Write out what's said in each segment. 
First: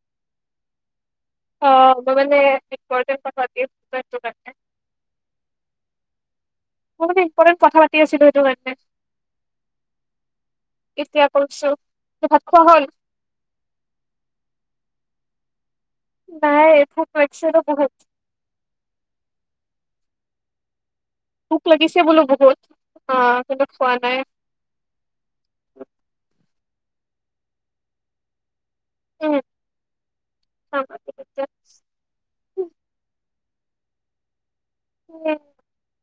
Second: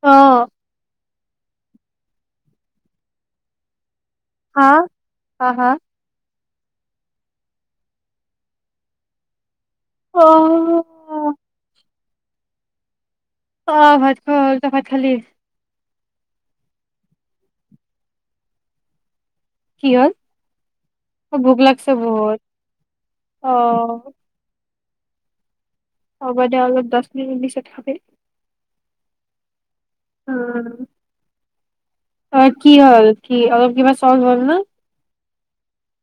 অ অ মই মানে প হা হা হা অক ইম্পৰ্টেন কথা পাতিছিলো সেইটো কাৰণে অ এতিয়া পচ ভাত খোৱা হ'ল অ ভাত খোৱা হ'ল তই ভাত খালি নাই এ খু পছ নো বহুত কি হল ভোক লাগিছে বোলো বহুত অ কিন্ত খোৱা নাই হব দে অলপ দহ মিনিট পিছত খাবি উম, খাম আৰু তেতিয়া। ত কি হল কি অ কিবা চল হল না উ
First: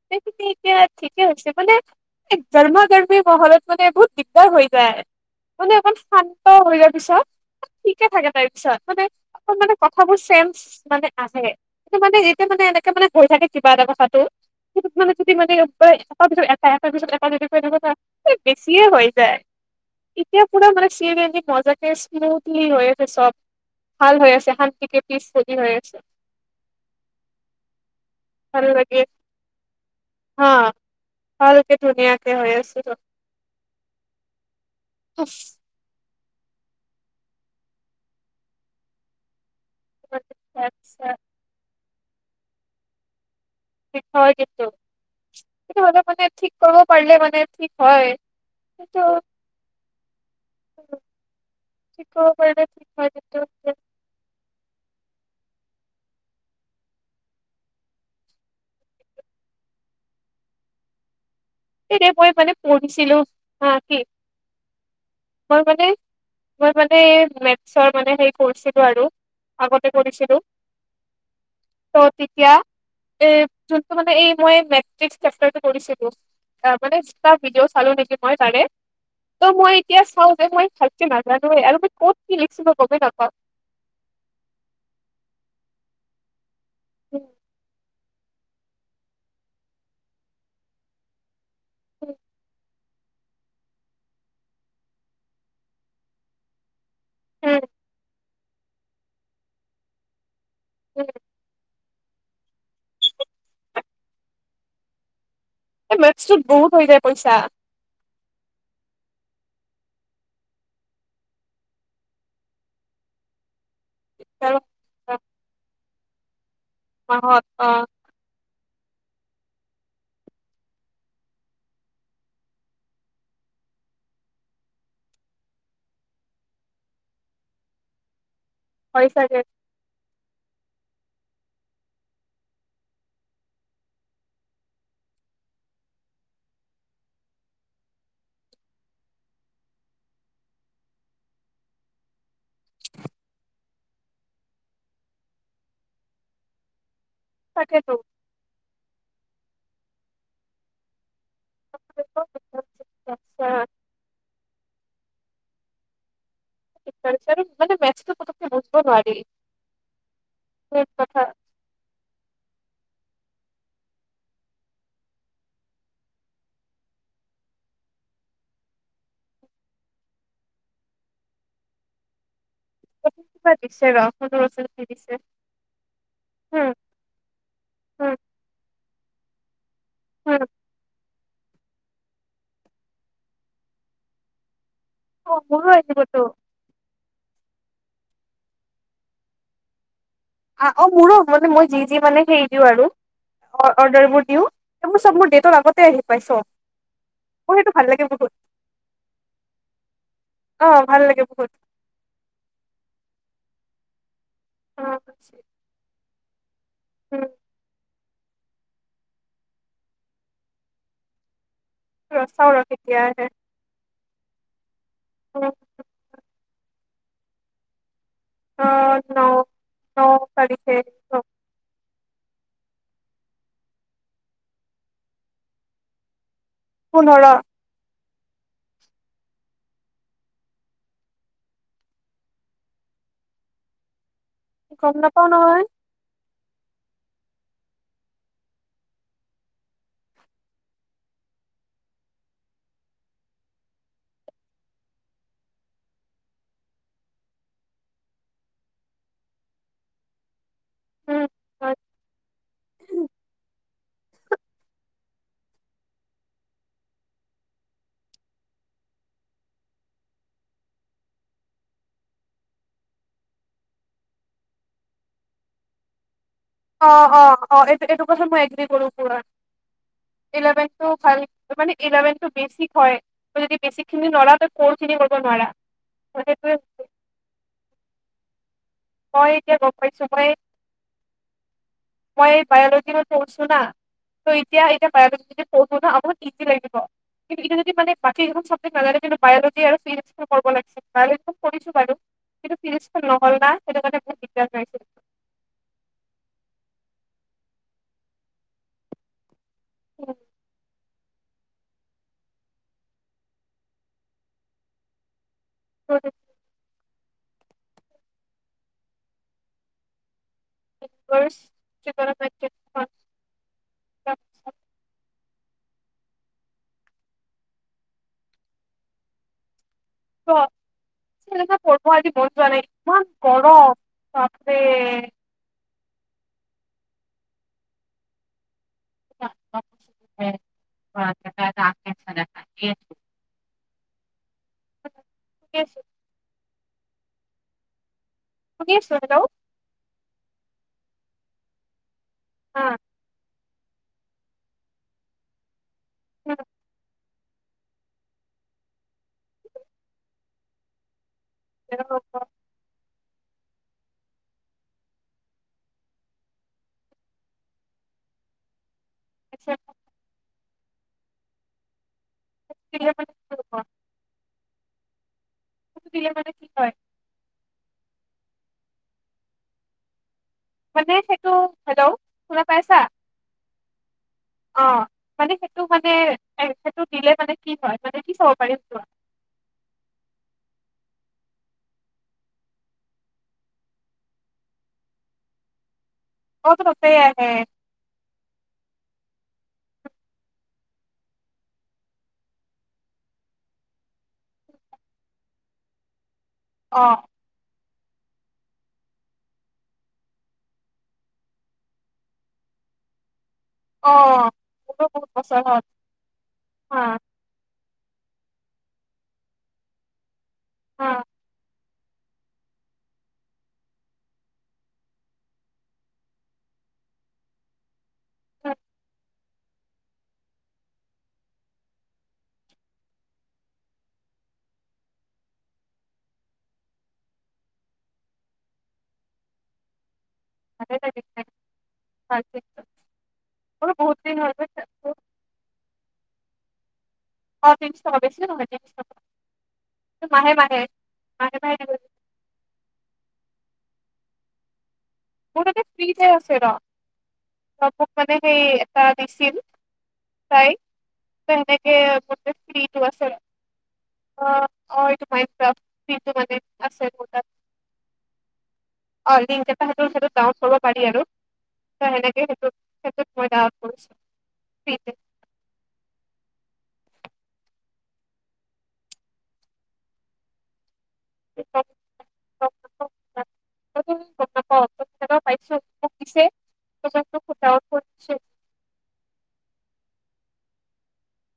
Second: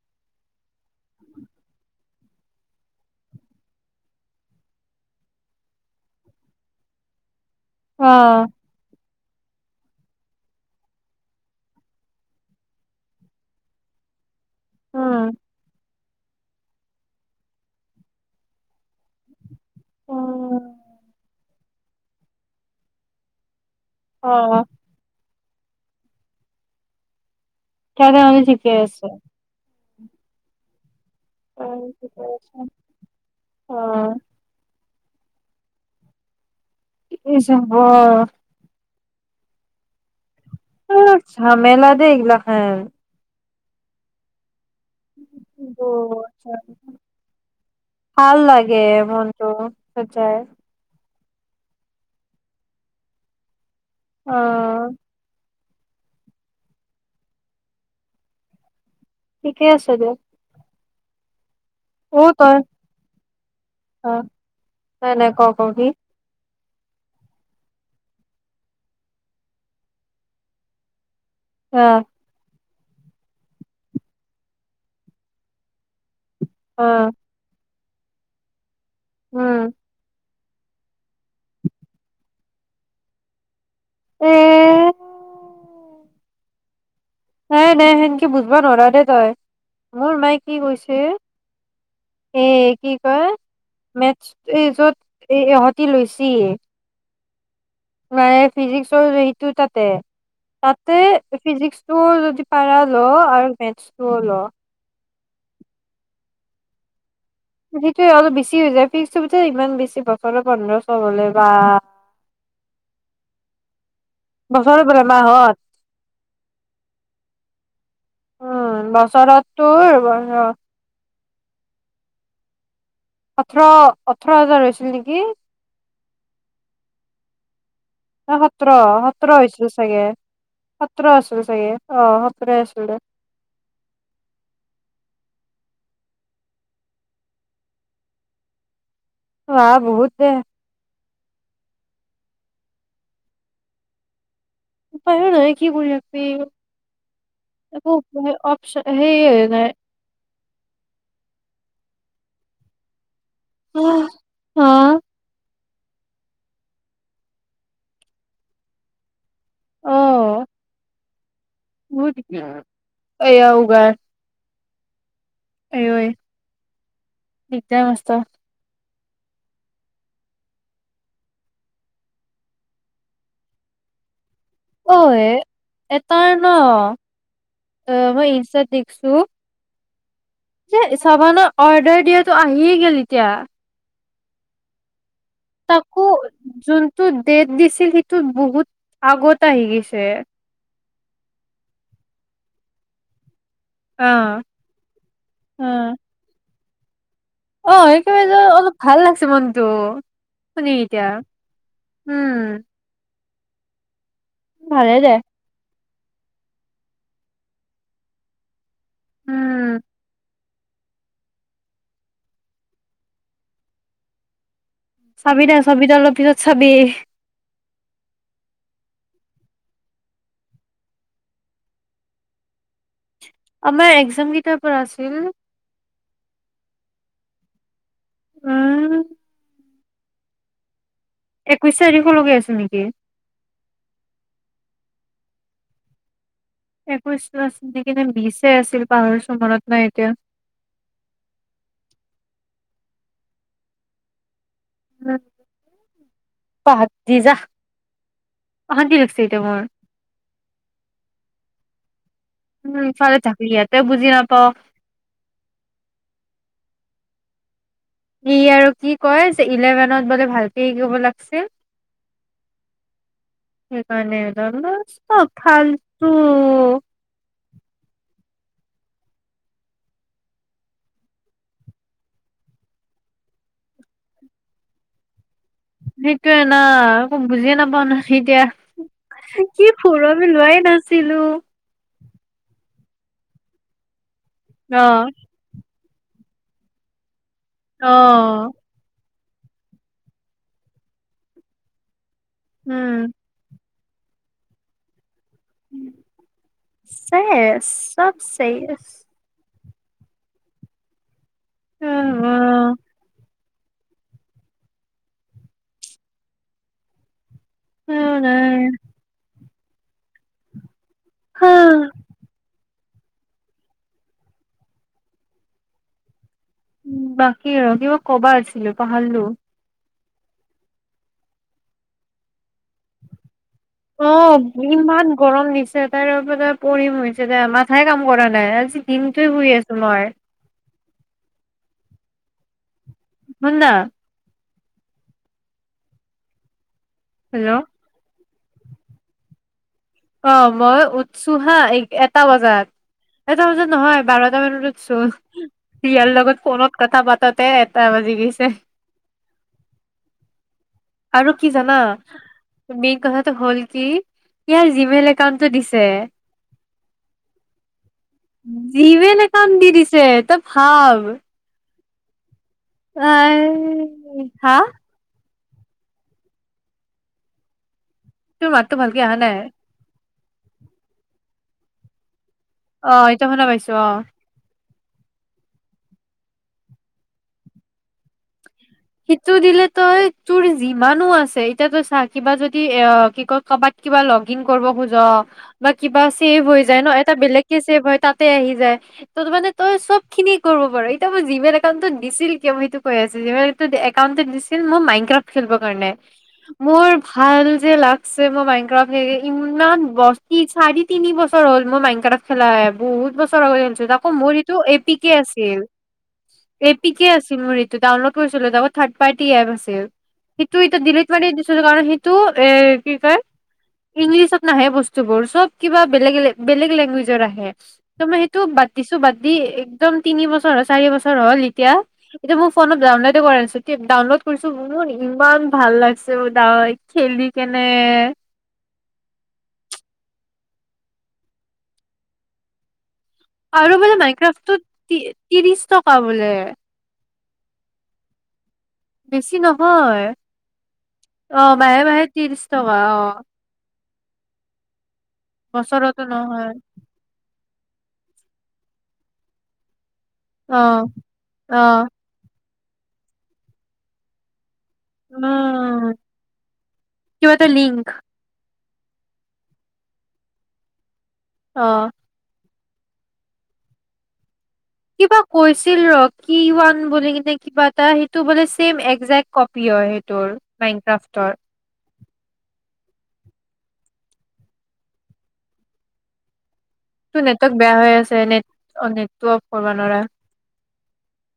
সেইখিনি এতিয়া ঠিকে হৈছে মানে গৰমা গৰমি মহলত মানে বহুত দিগদাৰ হৈ যায় মানে অকমান শান্ত হৈ যোৱাৰ পিছত অ ঠিকে থাকে তাৰপিছত মানে অ মানে কথাবোৰ চেন্ঞ্চ মানে আথাকে সটো মানে যেতিয়া মানে এনেকে মানে কৈ থাকে কিবা এটা কথাাটো মান উম চতি মানে তাৰ পিছত এটা এটা পিছত এটা যদি ক কথা বেছিয়ে হৈ যায় এতিয়া পুৰা মানে অ চিৰি আ মজাকে স্মুথলি হৈ আছে চব ভাল হৈ আছে অ', শান্তিক পিছ কি কৰি আছ তই নো মই জিতি কৰি আছো অ ভালকে ধুনীয়াকে হৈ আছে অ', উফ এইছ অ [unintelligible] অ জেমলা লা হ কি হয় কিন্তু টো ম মানে ঠিক বহুত কৰ পাৰিল মানে ঠিক হয় ভাল লাগে কি মনটো সঁচাই চিকৰ পৰিবেশটো লাগে কিন্তু অ ঠিকেই আছে দিয়ক এতিয়া মই মানে পঢ়িছিলো হা কি অ নাই নাই কও মই কও মানে কি মই মানে মেট্চছৰ মানে হে কৰিছিলো আৰু, আগতে কৰিছিলো ত আহ তেতিয়া এ যোনটো মানে এই মই মেট্ৰিক্ছ চেপ্টাৰটো কৰিছিলো অ মানে আহ ইনষ্টা ভিডিঅ'ছাইচো চালো নেকি মই তাৰে ত উম মই চাও যে মই ভালকে নাজানোয়ে। আৰু ক'ত কি লিখিব গমে নাপাও এ উম, নাই নাই সেনকে বুজবা নোৱাৰ দেই তই, মোৰ মায়ে কি উম, কৈছে- এই কি কয় মেথছ এই যত এ ইহতি লৈছি উম তাৰ ফিজিক্সৰ সিটো তাতে তাতে উম। ফিজিক্স তোৰ যদি পাৰা ল, আৰু মেথছটোও ল এই মেথছ টোত বহুত হৈ যায় পইচা সেইটো অলপ বেছি হৈ যায় ফিক্সটো ইমান বেছি বছৰে পোন্ধৰশ হলে বা তেৰ বছৰত নে মাহত মাহত, অ উম বছৰত তোৰ হব ৰ ওঠৰ ওঠৰ হাজাৰ হৈছিল নেকি হৈ গল [unintelligible] সতৰ হয় সোত্ৰ চাগে হৈছিল চাগে? সোতৰ আছিল চাগে? আহ সোতৰ আছিল আহ বহুত [unintelligible] উপায় ও নাই কি কৰি থাক'বি তাকেতো [unintelligible] অ চে সেই নাই উম হ [unintelligible] [unintelligible] মানে মেথ্ছটো পতককে বুজব নোৱাৰি। স [unintelligible] হয় [unintelligible] [unintelligible] ক উ গা অঐ, একদম মস্ত কিবা দিছে ৰ সৰু ল'ৰা ছোৱালী অ দিছে এটাৰ ন? হম অ হম মই ইনষ্টাত দেখছো হম যে চাবান অৰ্ডাৰ দিয়াতটো আহিয়ে গ'ল এতিয়া। অ মোৰো তাকো, আহিবতো যোন টো ডেট দিছিল সেইটো বহুত আগত আহি গিছে। অ মোৰো, মানে মই যি-যি মানে হেৰি দিওঁ আৰু, অ অৰ্ডাৰবোৰ অ', দিও, এইবোৰ চব মোৰ ডেটৰ আগতে অ', আহি পাই স্ব। অ [unintelligible] অলপ ভাল লাগিছে মনতটো, অ শুনি ভাল এতিয়া, লাগে বহুত উম। অ ভালে দে। [inaudible] উম চাওঁ ৰ কেতিয়া আহে? চাবি উম, দে চাবি তই অলপ পিছত চাবি, অ, ন-ন তাৰিখে [unintelligible] আমাৰ এক্জাম কেইটাৰ পৰা আছিল? পোন্ধৰ হম একৈশ তাৰিখলৈকে আছে নেকি? গম নাপাও নহয়। একৈছ [unintelligible] কিনে বিচে আছিল পাহৰিছোঁ, মনত নাই এতিয়া। [inaudible] পাহ দি যাহ। অশান্তি লাগছে এতিয়া মোৰ। উম হয়। উম ফাল থাকি ইয়াত বুজি নাপাও। ই আৰু কি কয়, যে ইলেভেনত বোলে ভালকে শিকব লাগিছিল, মানে [unintelligible] ফালটো অ অ অ এইটো এইটো [unintelligible] ইলেভেনটো বেছিক হয় যদি বেছিকখিনি নোৱাৰা তই কৰ খিনি কৰিব নোৱাৰা সেইটোয়ে সেইটোৱে না আকো বুজিয়ে নাপাও নহয় এতিয়া মই এতিয়া কি গম পাইছো ফোৰলৈ মই লোৱাই নাছিলো মই এই বাঅলজী [unintelligible] না ত এতিয়া অ এতিয়া [unintelligible] বহুত ইজি লাগিব কিন্তু এতি যদি মানে অ বাকী। কেইখন চাবজেক্ট নাজানে বায়লজি আৰু ফিজ লাগিছে বায়লজিটো কৰিছো বাৰু কিন্তু ফিজিক্সটো উম নহল না সেইটো [unintelligible] চেছ চব চেই উ [inaudible] উম অ উ [inaudible] অ নাই ব প [unintelligible] [inaudible] উ বাকী আৰু কিবা কবা আছিলো পাহৰলো [unintelligible] পঢ়ব আজি মন যোৱা নাই ইমান গৰম অ বাপৰে ইমান গৰম দিছে তাৰে ওপৰত আৰু পঢ়িম হৈছে দে মাথাই কাম কৰা নাই দিনটো শুই আছো মই দিলে [unintelligible] চন্দা থিকেই আছে হেল্ল' শুনি আছোঁ হেল্ল' অ মইয়ো উঠছো হা এই [inaudible] বজাত এটা বজাত নহয় বাৰটা মানত উঠছো [unintelligible] লগত ফোনত কথা পাত তাতে এটা বাজি গৈছে আৰু কি জানা [inaudible] হল কি ইয়াৰ জিমেইল একাউণ্টটো দিছে জিমেইল একাউণ্ট দি দিছে সাও [inaudible] হা? দিলে মানে কি হয় তোৰ মাতটো ভালকে অহা নাই মানে সেইটো হেল্ল' শুনা পাইছা অ এতিয়া শুনা পাইছো অ অ মানে সেইটো মানে এ সেইটো দিলে মানে কি হয় মানে কি চাব পাৰিম চোৱা সেইটো দিলে তই তোৰ যিমানো আছে এতিয়া তই চা কিবা যদি এ কি কয় কবাত কিবা লগ ইন কৰিব খোজ বা কিবা চেভ অ হৈ তো যায় ন তাতে এটা আহে বেলেগকে ছেভ হয় তাতে আহি যায় ত মানে তই চব খিনি কৰিব পাৰো এতিয়া মই জিমেইল একাউণ্টটো দিছিল কিয় মই সেইটো কৈ আছোঁ একাউণ্টটো দিছিল মই মাইনক্ৰাফ্ট খেলিবৰ কাৰণে অ মোৰ ভাল যে লাগছে মই মাইনক্ৰাফ্ট ইমান ব চাৰি তিনি বছৰ হ'ল মই মাইনক্ৰাফ্ট খেলা নাই বহুত বছৰ অ [unintelligible] আকৌ মোৰ ইটো মোৰো বহুত এপিকে বছৰ আছিল হ'ল হা এপিকে আছিল মোৰ ইট ডাউনলোড কৰিছিলো তাৰ থাৰ্ড পাৰ্টি এপ আছিল [unintelligible] হা ডিলিট মাৰি দিছোঁ কাৰণ সেইটো এ কি কয় ইংলিছত নাহে বস্তুবোৰ চব কিবা বেলেগ বেলেগ লেংগুৱেজৰ আহে ত মই সেইটো হা, বাতদিছো দি একদম তিনি বছৰ হ চাৰি বছৰ হ'ল এতিয়া এতিয়া মোৰ ফোনত যাওঁ ন আছো ডাউনলোড কৰিছো মোৰ ইমান ভাল লাগিছে খেলি কেনে [unintelligible] বোলো আৰু বো বহুত দিন হ'ল মাইক্ৰফ বুজিছা। ত্ৰিশ টকা বলে অ ত্ৰিশ টকা বেচিও নহয় তিনিশ টকা বেছি নহয় মাহে মাহে আহ মাহে মাহে ত্ৰিশ টকা আহ তাতে ফ্ৰীতে আছে নহয় ৰ চপ বুক মে সেই এটা দিছিল অ। অ', তে যে বট কিবাছে অ অ এইটো উম, মাইনক্রাফ লিংক টো মানে আছে মুৰ তাত কিবা এটা লিংক অ লিংক এটাহে গাঁৱত চব পাৰি আৰু অ', ত সেনেকে আছে কিবা কৈছিল ৰ কিবা বেলেগ এটা কিবা এটা সেইটো বোলে চেম একজেক কপি হয় সেইটো আৰু বেংক পাচ [unintelligible] কিবা পাইছো তোক দিছে ত মই তটো সেইটো নেটৱৰ্ক ডাউনলোড বেয়া কৰি হৈ দিছো। আছে নেট নেটটো অফ কৰিব নোৱাৰা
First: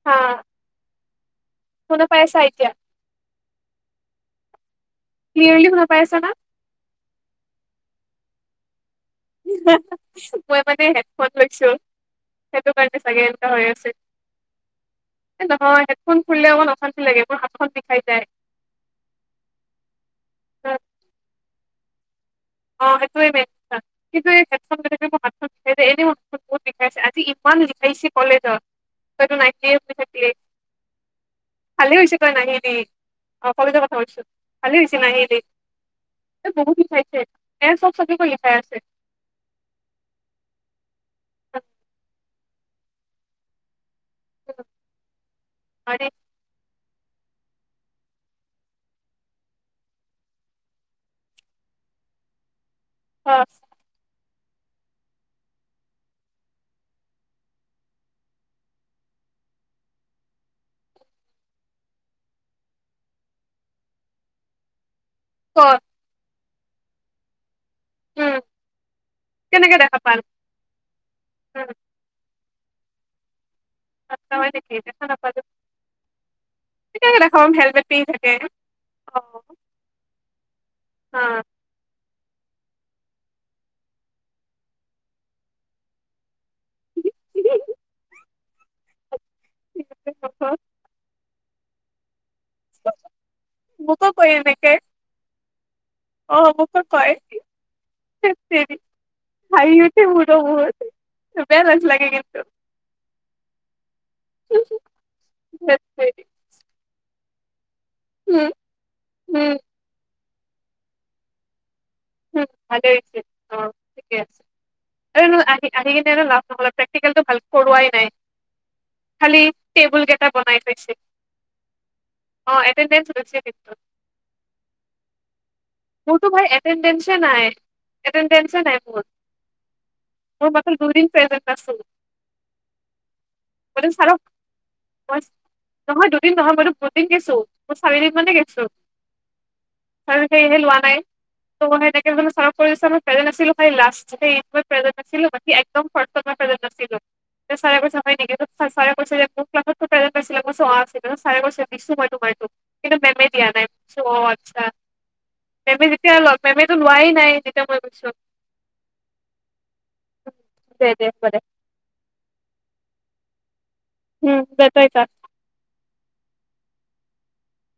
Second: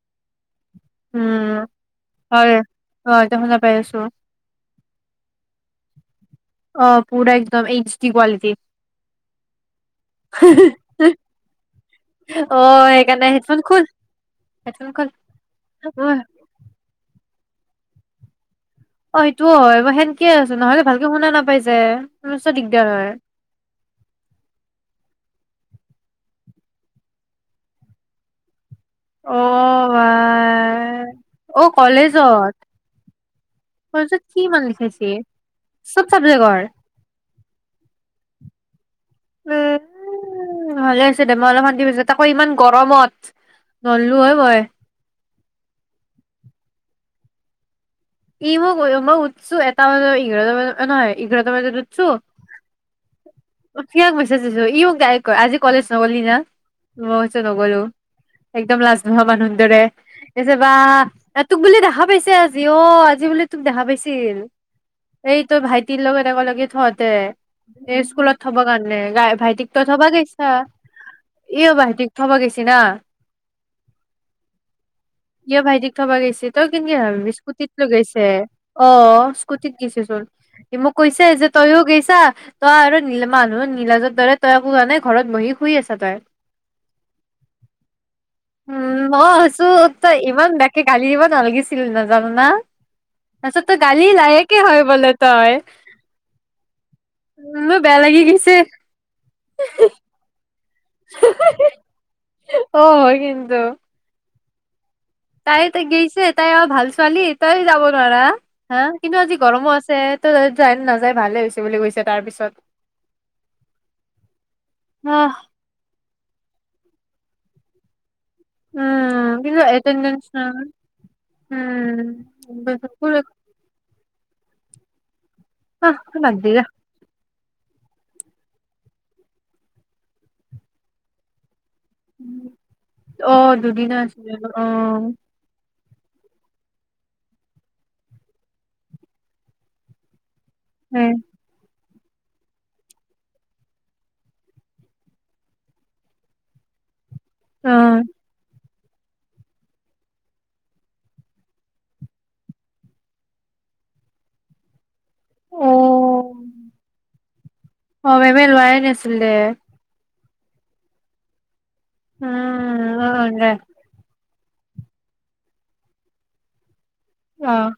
হ উম হয় এতিয়া মই এইটো সময়ত পাই ছো ক্লিয়াৰলি শুনা পাই আছ না কি কোৱালিটি মই মানে হেডফোন লৈছো সেইটো অ', কাৰণে চাগে সেইকাৰণে এনেুৱা হেডফোন হৈ খুল আছে হেডফোন খুল হয় অ', হেডফোন খুলিলে অকণমান অশান্তি লাগে ত হেড খন বিষাই যায় অ এইটোও হয় মই সেনকে আছো নহলে ভালকে শুনা নাপাইছ যে মস্ত অ দিগদাৰ হয় সেইটোৱে মেইন কিন্তু মাত স এনে বহুত লিখাইছে আজি ইমান লিখাইছে কলেজত তইতো নাহিলি অ', শুই থাকিলি বাই অ', ভালে হৈছে তই কলেজত নাহিলি অ কলেজৰ কথা কৈছো কলেজত কি ইমান ভালে হৈছে লিখাইছে নাহিলি চব চাবজেক্টৰ বহুত লিখাইছে এ চব চাবজেকৰ লিখাইছে উ ভালে হৈছে দে মই অলপ অশান্তি পাইছো তাকৌ ইমান গৰমত নললো হয় মই আৰে ই মই মই উঠছো এটা ব ইঘাৰত নহয় ইঘাৰত বজাত উঠছো বাচ উঠিয়ে গ ই ম আজি কলেজ নগলি না মই কৈছো নগলো একদম লাজ নোহোৱা মানুহ দৰে তছে বা তোক বোলে দেখা পাইছে আজি অ আজি বোলে তোক দেখা পাইছিল এই ক তই ভাইটিৰ লগত একে লগে তহতে এই উম স্কুলত কাৰণে গাই ভাইটিক কেনেকে তই দেখা থবা পাল গৈছা উম ই ভাইটিক থব গৈছি না আচ্ছা হয় নেকি দেখা নাপালো ইিয় ভাইটিক থবা গৈছে তই কেনেকে ভাবি দেখা পাম স্কুটিত হেলমেট লৈ পিন্ধি গৈছে থাকে। অ স্কুটিত গৈছচোন মোক কৈছে যে তইয়ও গৈছা ত আৰু আৰু মানুহ নীলাজৰ দৰে তইো জোৱা নাই ঘৰত বহি শুই আছা তই উ উম মই আছো তই ইমান বোকে গালি দিব নালাগিছিল ছিল হা পাছত গালি মোকো কয় লাহেকে এনেকে হয় বোলে তই অ মোকো কয় লাগি গৈছে হাঁহি ওঠে মোৰ বহুত বেয়া লাজ লাগে কিন্তু অ হয় কিন্তু জ জ তাই ত গৈছে তাই আৰ ভাল ছোৱালী তই‌ যাব না উম হা কিন্তু আজি উম গৰমো আছে ত তাত যায় নাযায় ভালে হৈছে বুলি কৈছে তাৰ পিছত ভালেই অ ঠিকে আছে অহ আৰু আহি আহি কিনে লাভ তম প্ৰে্টিকেলটো ভালকে কৰোৱাই নাই খালি‌ টেবুল কেইটা বনাই থৈছে অ এটেনডেছ‌টো‌ আছে কিন্তু অ বাদ দিয়া শুনিছে ‌নাই এটেনডেছ নাই মোৰ উম অঁ মানে দুদিন ছাৰক আছিল অঁ মই নহয় দুদিন নহয় মাৰো দুদিন গেইছো মোৰ চাৰিদিন মানে গেছো চি সেই হ লোৱা নাই মই তাকে বুলু‌ চাৰক কৈ আছিলো প্ৰেজেন্ট আছিলো চাৰে কৈছে হয় নেকি চাৰে কৈ যে মোকতাইছিলে মই আছিল ছাৰে কৈছে বিছু ম মাৰটো কিন্তু মেমে দিয়া নাই চ আচ্ছা তুমি যেতিয়া মেম এইটো লোৱাই নাই যেতিয়া মই কৈছো দে দে উম অন উম যাতাই ত অঁ